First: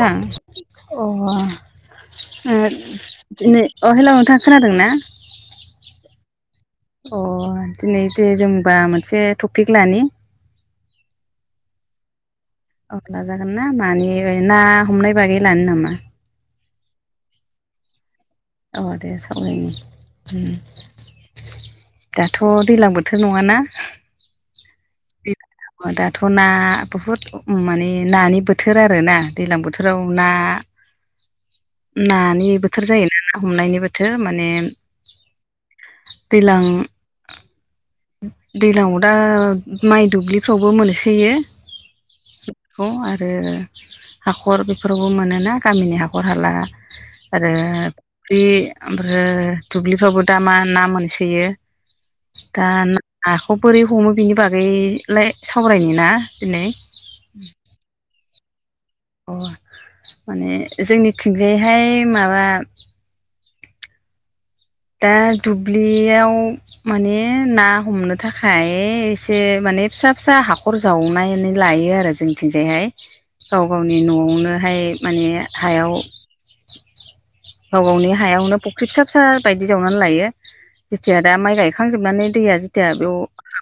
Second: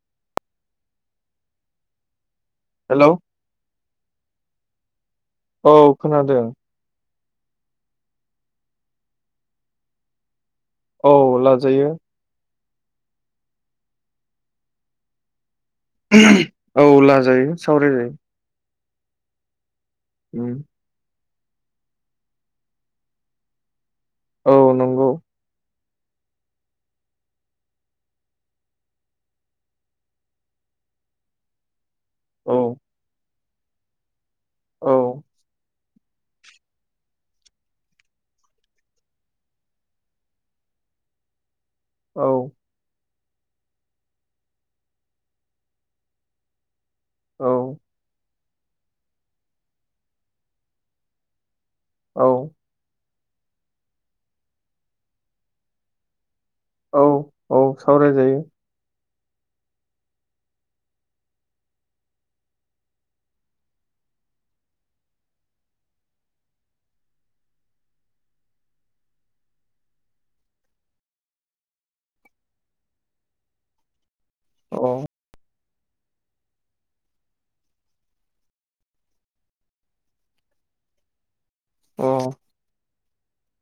नोंथां औ। हेलौ दिनै अ हेलौ नोंथां खोनादों ना? औ खोनादों अ दिनै जे जोंबा मोनसे टपिक लानि औ लाजायो। अ लाजागोन ना मानि ना हमनाय बागै लानो नामा? औ लाजायो सावराय जायो। औ दे सावरायनि उम दाथ' दैज्लां बोथोर नङाना। औ नंगौ। दाथ' ना बुहुद माने नानि बोथोर आरो ना दैज्लां बोथोराव ना नानि औ बोथोर जायोना ना हमनायनि बोथोर माने औ दैलां दैज्लाङाव दा माइ दुब्लिफ्रावबो मोनसोयो औ। बेखौ आरो हाखर बेफोरावबो मोनोना गामिनि हाखर हाला आरो औ फख्रि ओमफ्राय दुब्लिफ्रावबो दा मा ना मोनसोयो। औ। दा नाखौ बोरै हमो बिनि बागैलाय सावरायनो ना दिनै। औ औ सावरायजायो। अ माने जोंनिथिंजायहाय माबा दा दुब्लियाव माने ना हमनो थाखाय एसे माने फिसा फिसा हाखर जावनानै लायो आरो जों। जोंथिंजायहाय गाव गावनि न'आवनोहाय औ माने हायाव गाव गावनि हायावनो फुख्रि फिसा फिसा बायदि जावनानै लायो जेथिया दा माइ गायखां अ जोबनानै दैया जेथिया बेयाव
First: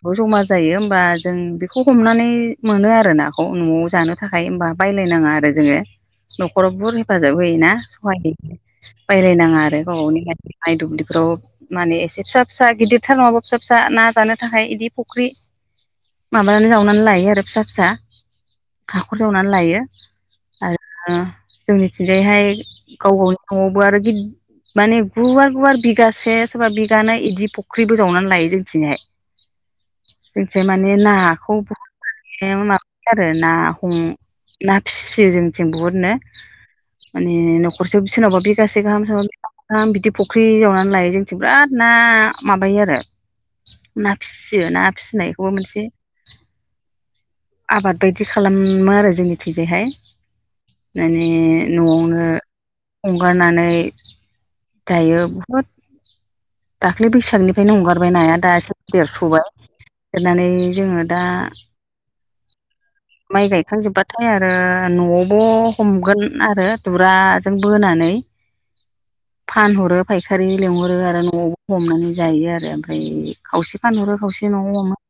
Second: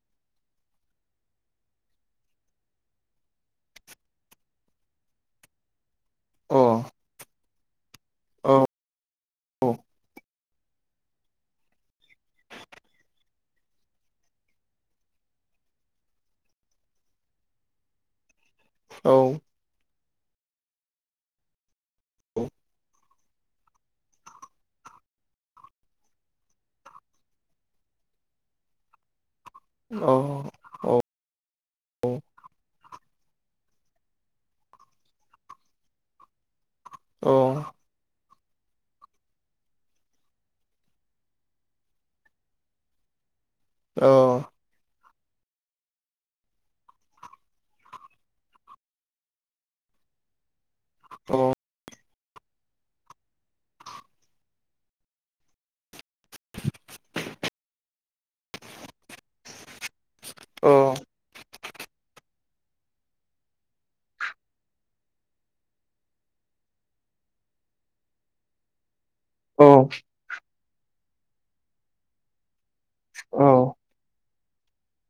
औ जमा जायो होमबा जों बेखौ हमनानै मोनो आरो नाखौ न'आव जानो थाखाय होमबा बायलायनाङा आरो जोङो अ न'खराव बुर हेफाजाब होयोना सहाय हो औ बायलायनाङा औ आरो गावबावनि माइ दुब्लिफ्राव माने एसे फिसा फिसा गिदिरथार नङाबा फिसा फिसा ना जानो थाखाय बिदि फुख्रि माबानानै जावनानै लायो आरो फिसा फिसा हाखर जावनानै लायो आरो जोंनिथिंजायहाय गाव गावनि न'आवबो आरो माने गुवार गुवार बिगासे सोरबा बिगानै बिदि फुख्रिबो जावनानै लायो जोंथिंहाय औ से औ माने नाखौ बहद माबायो आरो ना हम ना फिसियो जोंथिं बहुदनो माने न‌ औ खरसे सोरनावबा बिगासे गाहाम सोरनबा आ बिदि फुख्रि जावनानै लायो जोंनिथिं बिराद ना माबायो आरो औ ना फिसियो ना फिसिनायखौबो मोनसे आबाद बायदि खालामो आरो जोंनिथिंजायहाय माने न'आवनो हगारनानै दायो बुहुद [inaudible] दाख्लि बैसागनिफ्रायनो हंगारबाय नाया दा एसे देरस'बाय देरनानै औ जोङो दा माइ गायखां जोबाथाय आरो न'आवबो हमगोन आरो दुरा बोनानै औ फानहरो फायखारि लेंहरो आरो न'आवबो हमनानै जायो आरो ओमफ्राय खावसे फानहरो खावसे न'आव हमो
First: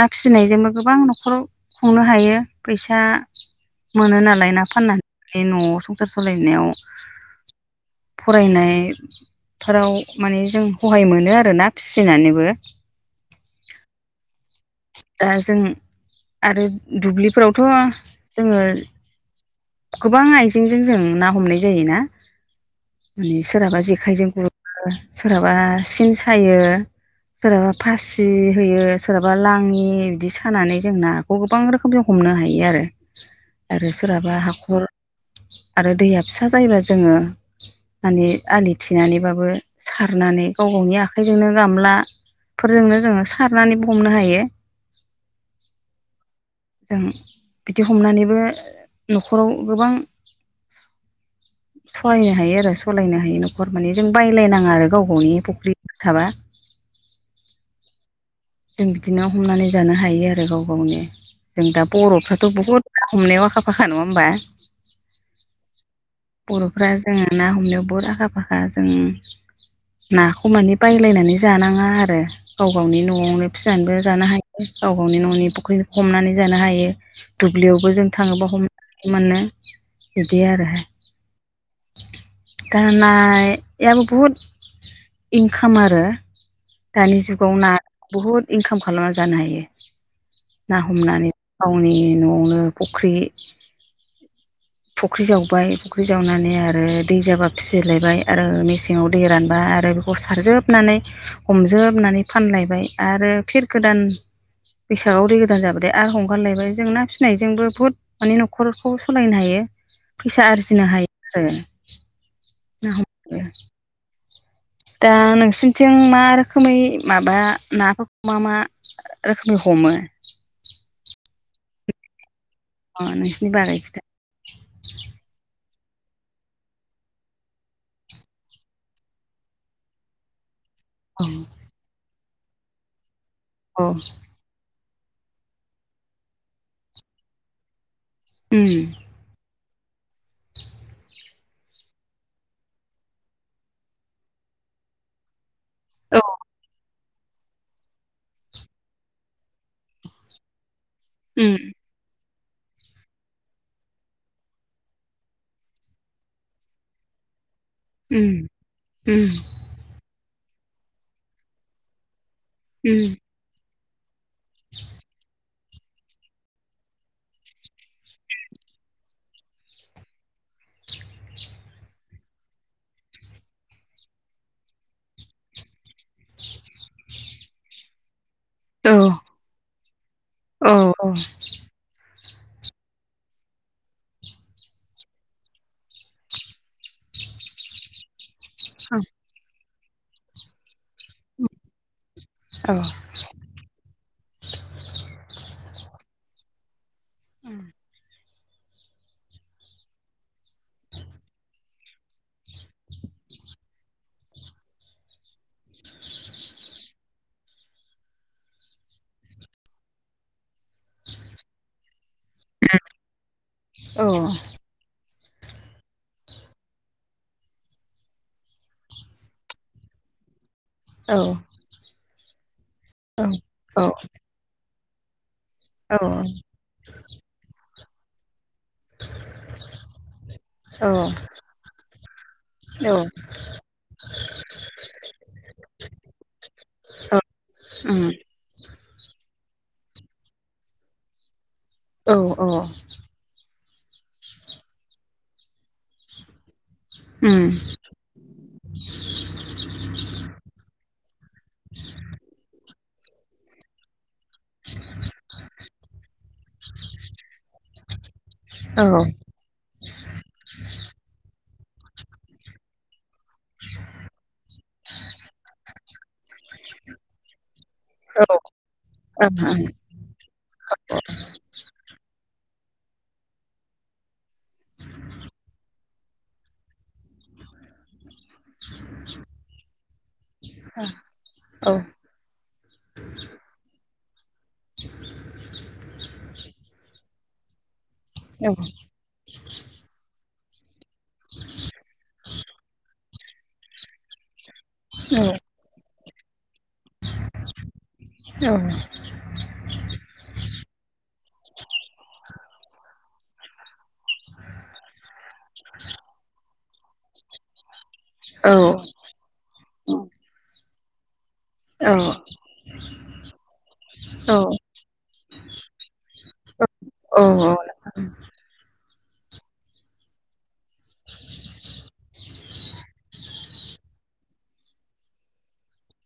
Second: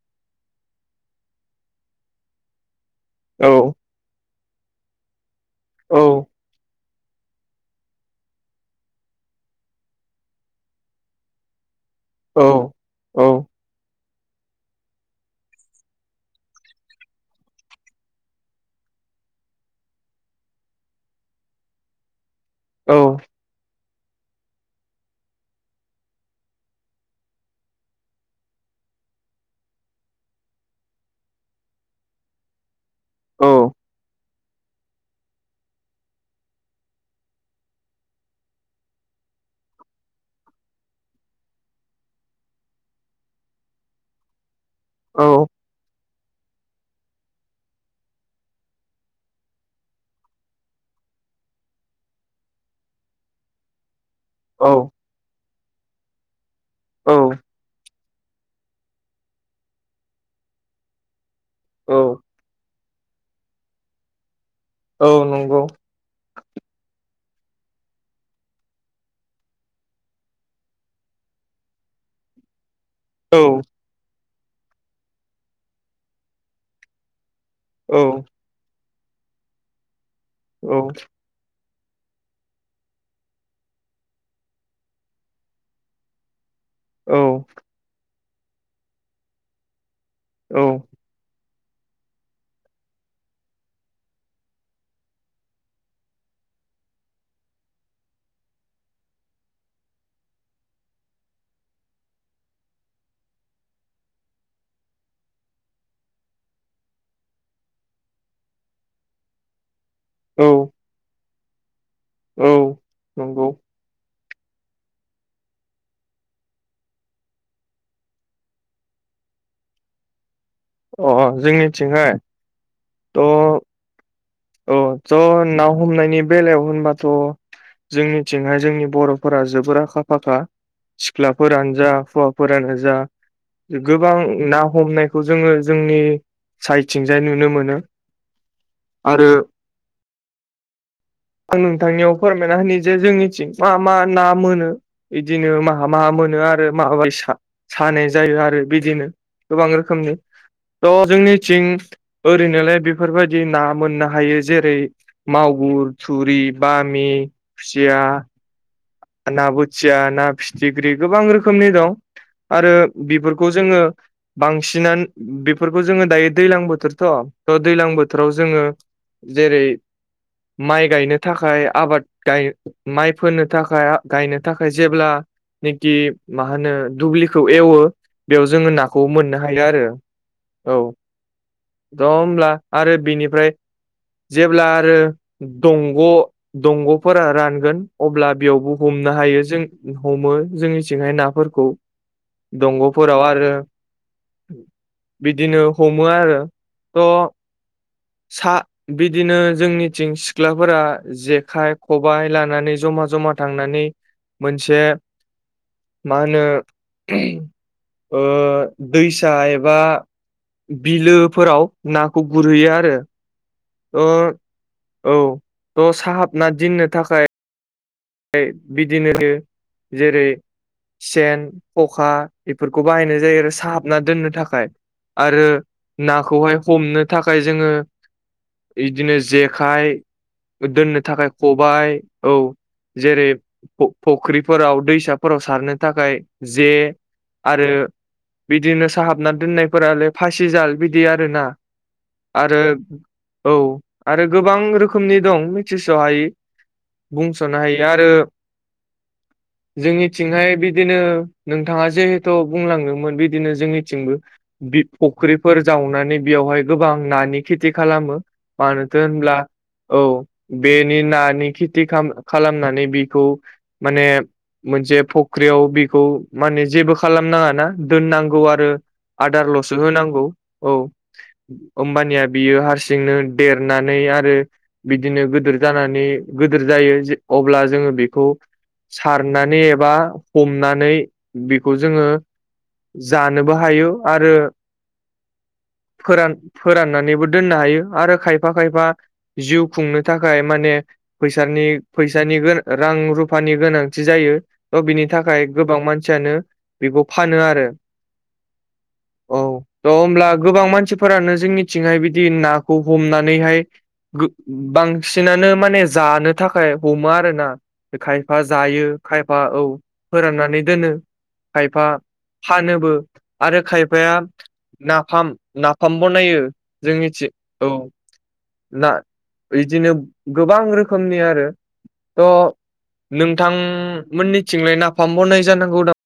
ना फिसिनायजोंबो गोबां न'खराव खुंनो हायो फैसा औ मोनो नालाय ना फाननानै न'आव संसार सालायनायाव फरायनायफोराव माने जों सहाय मोनो आरोना फिसिनानैबो औ दा जों आरो दुब्लिफोरावथ' जोङो गोबां आइजेंजों जों ना हमनाय जायोना माने सोरहाबा जेखाइजों गुरो सोरहाबा सिन सायो सोरहाबा फासि होयो सोरहाबा लाङि बिदि सानानै जों नाखौ गोबां रोखोमजों हमनो हायो आरो आरो सोरहाबा हाखर आरो दैया फिसा जायोबा जोङो माने आलि थिनानैबाबो सारनानै गाव गावनि आखाइजोंनो गामला फोरजोंनो जोङो सारनानै हमनो हायो औ जों बिदि हमनानैबो न'खराव गोबां सहायनो हायो आरो सलायनो हायो न'खर माने जों बायलायनाङा आरो गाव गावनि फुख्रि थाबा औ जों बिदिनो हमनानै जानो हायो आरो गाव गावनि जों दा औ बर'फ्राथ' बहुद ना हमनायाव आखा फाखा नङा होमबा औ नंगौ बर'फ्रा जोङो ना हमनायाव बहुद आखा फाखा जों नाखौ मानि बायलायनानै जानाङा आरो गाव गावनि न' न'आवनो औ फिसिनानैबो जानो हायो गाव गावनि न'नि फख्रि हमनानै जानो हायो दुब्लियावबो जों औ थाङोबा [unintelligible] मोनो बिदि आरो औ दनायाबो बहुद इनकाम आरो दानि औ जुगाव ना बहुद इनकाम खालामना जानो हायो ना औ हमनानै गावनि न'आवनो फुख्रि [inaudible] फुख्रि जावबाय फुख्रि जावनानै आरो दै जाबा फिसिलायबाय आरो मेसेङाव दै रानबा आरो बे सारजोबनानै हमजोबनानै फानलायबाय आरो फिर गोदान बेैसागोआव दै गोदान जाबाथाय आरो हगारलायबाय जों ना फिसिनायजोंबो बुहुद माने न'खरखौ सालायनो हायो फैसा औ आरजिनो हायो आरो औ ना हमनानै नोंगौ दा नोंसरनिथिं मा रोखोमै माबा नाफोरखौ मा मा रोखोमनि हमो अ जोंनिथिंहाय थ' [unintelligible] औ ज' ना हमनायनि बेलायाव होनबाथ' जोंनिथिंहाय जोंनि बर'फोरा जोबोर आखा फाखा औ सिख्लाफोरानो जा हौवाफोरानो जा औ गोबां ना हमनायखौ जोङो जोंनि साइडथिंजाय नुनो मोनो उम आरो आं नोंथांनियाव फोरमायना होनि जे जोंनिथिं मा मा ना मोनो बिदिनो मा मा मा औ मोनो आरो माबायसा सानाय जायो आरो बिदिनो गोबां रोखोमनि थ' उम जोंनिथिं ओरैनोलाय बेफोरबायदि ना मोननो हायो जेरै मावागुर थुरि बामि खुसिया उम उम ना बोथिया ना फिथिख्रि गोबां रोखोमनि दं आरो उम बेफोर जोङो बांसिनानो बे बेफोरखौ जोङो दायो दै्लां बोथोरथ' थ' दै्लां बोथोराव जोङो जेरै माइ गायनो थाखाय आबाद गाय माइ फोनो थाखाय गायनो थाखाय जेब्लानेखि मा होनो दुब्लिखौ एवो बेयाव जोङो औ नाखौ मोननो हायो आरो औ ज' होमब्ला आरो बिनिफ्राय जेब्ला आरो दंग' दंग'फोरा रानगोन अब्ला बेयावबो हमनो हायो जों हमो जोंनिथिंहाय नाफोरखौ औ उम औ उम औ ओं औ दंगफोराव आरो बिदिनो हमो आरो थ' सा बिदिनो जोंनिथिं सिख्लाफोरा जेखाइ खबाइ लानानै जमा जमा थांनानै मोनसे मा होनो दैसा एबा बिलोफोराव नाखौ गुरहैयो आरो औ थ साहाबना दोननो थाखाय बिदिनो जेरै सेन खखा बेफोरखौ बाहायनाय जायो आरो साहाबना दोननो थाखाय आरो नाखौहाय हमनो थाखाय जोङो इदिनो जे खाय दोननो थाखाय खबाय औ जेरै फुख्रिफोराव दैसाफोराव सारनो थाखाय जे आरो बिदिनो साहाबना दोननायफोरालाय फासिजाल बिदि आरोना आरो औ। आरो गोबां रोखोमनि दं मिथिस'हायि बुंस'नो हायि। ओ जोंनिथिंहाय बिदिनो नोंथाङा जिहेथु बुंलाङोमोन बिदिनो जोंनिथिंबो बि फुख्रिफोर जावनानै बेयावहाय गोबां नानि खेथि खालामो मानोथो होनब्ला औ बेनि नानि खेथि खाम-खालामनानै बेखौ माने मोनसे फख्रियाव बेखौ माने जेबो खालामनाङाना। दोननांगौ आरो आदारल'सो होनांगौ औ। हमबानिया बियो हारसिंनो देरनानै आरो बिदिनो गिदोर जानानै गिदिर जायो अब्ला जोङो बेखौ सारनानै एबा हमनानै बेखौ जोङो जानोबो हायो आरो फोरान फोराननानैबो दोननो हायो आरो खायफा खायफा जिउ खुंनो थाखाय माने फैसानि फैसानि गोनां रां - रुफानि गोनांथि जायो थ'' बिनि थाखाय गोबां मानसियानो बेखौ फानो आरो। औ। औ थ'' होमब्ला गोबां मानसिफोरानो जोंनिथिंहाय बिदि नाखौ हमनानैहाय गो बांसिनानो माने जानो थाखाय थाखाय हमो आरोना खायफा जायो खायफा औ फोराननानै दोनो। खायफा औ फानोबो आरो खायफाया नाफाम नाफाम बनायो जोंनिथि औ। ना बिदिनो गोबां रोखोमनि आरो। थ' नोंथांमोननिथिंलाय नाफाम बनाय जानांगौ दा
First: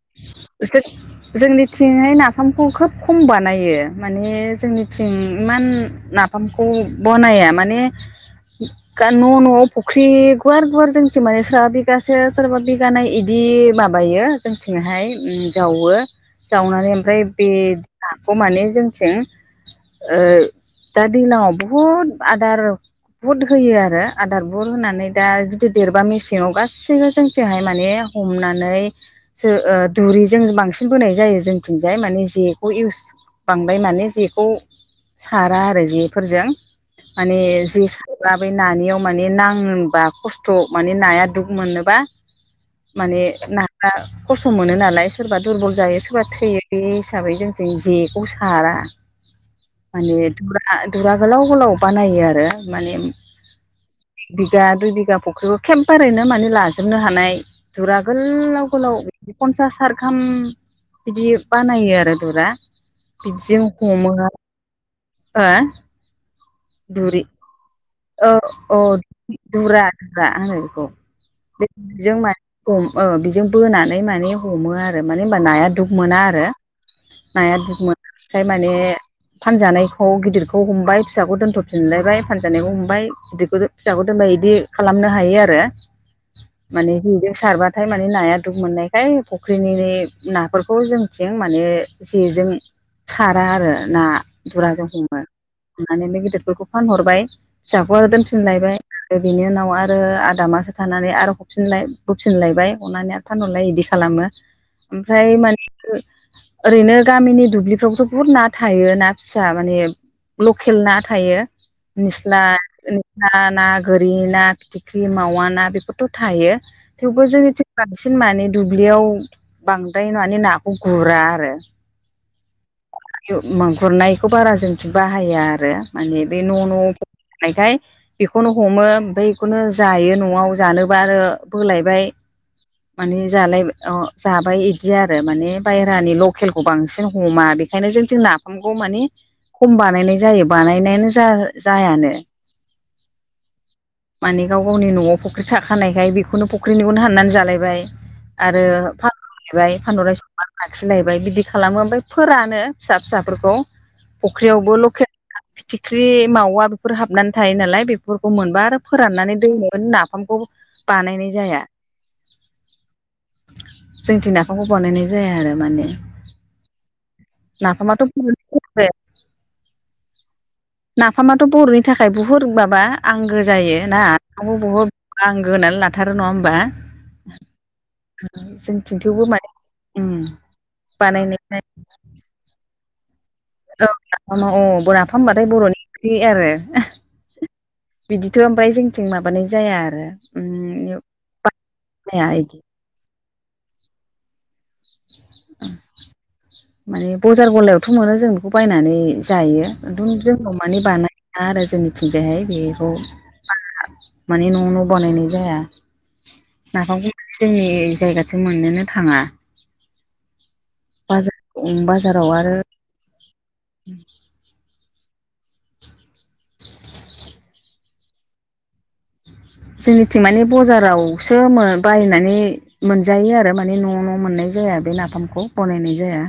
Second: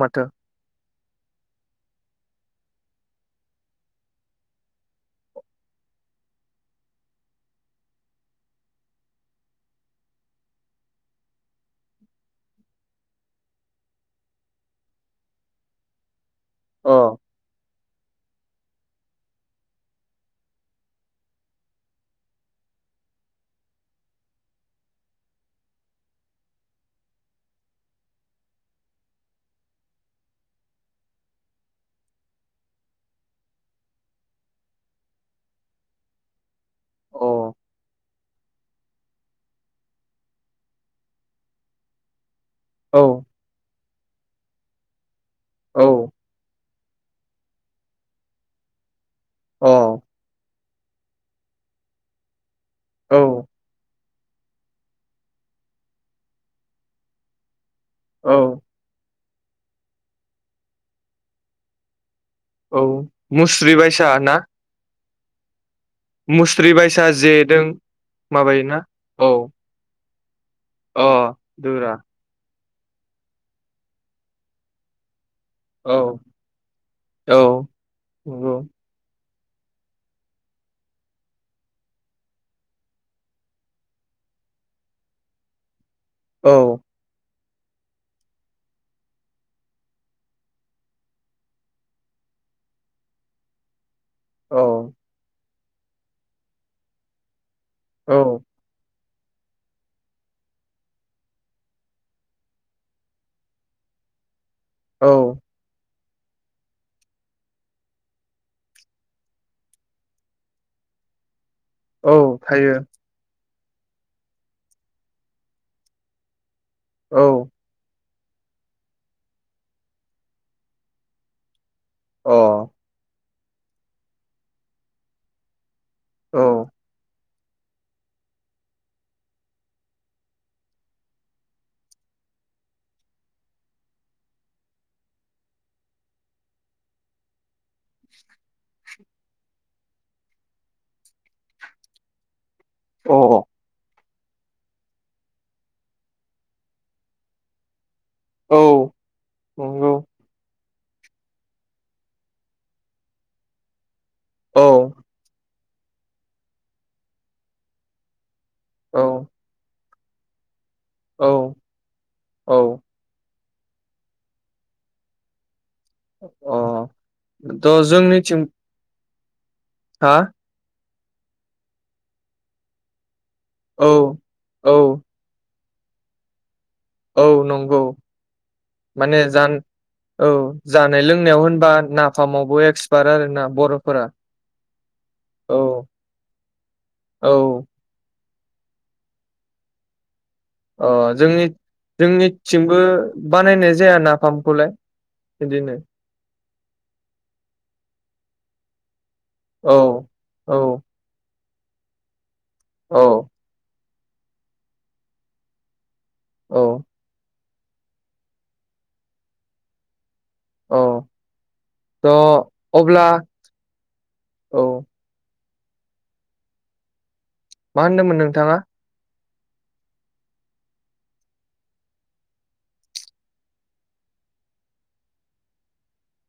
माथो [unintelligible] जोंनिथिंहाय नाफामखौ खोब खम बानायो माने जोंनिथिं इमान नाफामखौ बनाया माने न' न'आव फुख्रि गुवार गुवार जोंथि माने सोरबा बिगासे सोरबा बिगानै बिदि माबायो जोंथिंहाय उम जावो जावनानै अ ओमफ्राय बे नाखौ माने जोंथिं ओ दा दैलाङाव' बहुद आदार बुद होयो आरो आदार बुद होनानै दा जुदि देरबा मेसेङाव गासैबो जोंथिंहाय माने हमनानै जो ओ दुरिजों बांसिन बोनाय जायो जोंथिंजाय माने जेखौ इउस बांद्राय नाने जेखौ सारा आरो जेफोरजों माने अ जे सारा नानियाव माने नाङोबा खस्थ' माने नाया दुख मोननोबा औ माने नाफ्रा खस्थ' मोनो नालाय सोरबा दुरबल औ जायो सोरबा थैयो बे हिसाबै जोंथिं जेखौ सारा अ माने [unintelligible] दुरा गोलाव गोलाव बानायो आरो माने औ [unintelligible] दुइ बिघा फुख्रिखौ एखेबबारैनो माने लाजोबनो हानाय दुरा औ गोलाव स्कुलाव पन्सास सारखाम बिदि बानायो आरो दुरा औ बिदिजों मुस्रि बायसा हमो ना हो मुस्रि बायसा दुरि जेदों औ औ माबायोना औ धुरा धुरा आो बेखौ अ दुरा जों म [unintelligible] हम ओ बिजों बोनानै माने हमो आरो मानेबा नाया दुख औ मोना आरो औ नाया दुख मोन ओमखाय नंगौ माने फानजानायखौ गिदिरखौ हमबाय फिसाखौ दोनथ'फिनलायबाय फानजानायखौ हम हमबाय बिदिखौ फिसाखौ दोनबाय बिदि खालामनो हायो आरो औ माने जेजों सारबाथाय माने नाया दुख मोननायखाय फुख्रिनि नाफोरखौ जोंथिं माने जेजों सारा आरो ना। औ दुरा जा हमो थनानै बे गिदिरफोरखौ फानहरबाय फिसाखौ आरो औ दोनफिनलायबाय। बिनि उनाव आरो आदामासो थानानै आरो हरफिनलाय बुफिनलायबाय हनानै आरो थानहरलाय बिदि खालामो। [inaudible] ओमफ्राय मानथो ओरैनो गामिनि दुब्लिफ्रावथ' बुहुद ना थायो ना फिसा माने लकेल ना थायो। औ। थायो ना ना गोरि ना फिथिख्रि मावा ना बेफोरथ' थायो। थेवबो औ जोंङनि बांसिन माने दुब्लियाव बांद्राय माने नाखौ गुरा आरो। अ यो मा गुरनायखौ बारा जों थिं बाहाया आरो माने औ बे न' न' नायखाय बेखौनो हमो ओमफ्राय बेखौनो जायो न'आव जानोबा आरो बोलायबाय। माने जालाय ओ जाबाय इदि आरो माने बायरानि लकेलखौ बांसिन हमा बे ओंखायनो जोंथिं नाफामखौ माने खम बानायनाय जायो बानायनायानो जा-जायानो। [inaudible] ओ। माने गाव गावनि न'आव फख्रि थाखानायखाय बेखौनो फुख्रिनिखौनो हाननानै जालायबाय। आरो औ फलायबाय नंगौ फानदलाय संनानै लाखिलायबाय बिदि खालामो ओमफ्राय फोरानो फिसा फिसाफोरखौ। औ फुख्रियावबो लकेल फिथिख्रि मावा बेफोर हाबनानै थायो नालाय बेफोरखौ मोनबा आरो औ फोराननानै दोनोमोन नाफामखौ बानायनाय औ जाया। औ जोंथि नाफामखौ बानायनाय जाया आरो माने। अ त' जोंनिथिम ह [inaudible] हा। नाफामाथ' बर'नि थाखाय बुहुत माबा आंगो जायो औ ना औ बु-बुहुद आंग होनानै लाथारो नङा होमबा। औ नंगौ जोंथिं माने थेवबो जान उम औ जानाय लोंनायाव बानायनाय होनबा नाफामावबो एक्सपार्ट आरो ना। औ नाफाम औ बराफाम बाथाय बर'नि ओंख्रि आरो औ। बिदिथ' ओमफ्राय जोंथिं माबानाय जाया आरो। उम अ जोंनि जाया इदि जोंनिथिंबो बानायनाय जाया ना फ्खौलाय। माने बजार गलायावथ' मोनो जों बेखौ बायनानै। जायो औ दोनजोंबो औ मानि बानाया आरो जोंनिथिंजायहाय बेखौ औ माने न' न' बानायनाय जाया औ नाफामखौ जोंनि जायगासो मोननोनो थाङा। औ बाजार थ' बाजाराव आरो अब्ला औ मा होनदोंमोन नोंथाङा? जोंनिथिं माने बजारावसो मो बायनानै मोनजायो आरो माने न' न' मोननाय जाया बे नाफामखौ बनायनाय जाया।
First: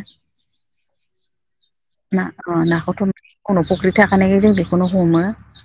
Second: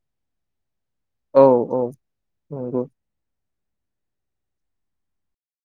औ औ नंगौ। खुनु फुख्रि थाखानायखाय जों बेखौनो हमो।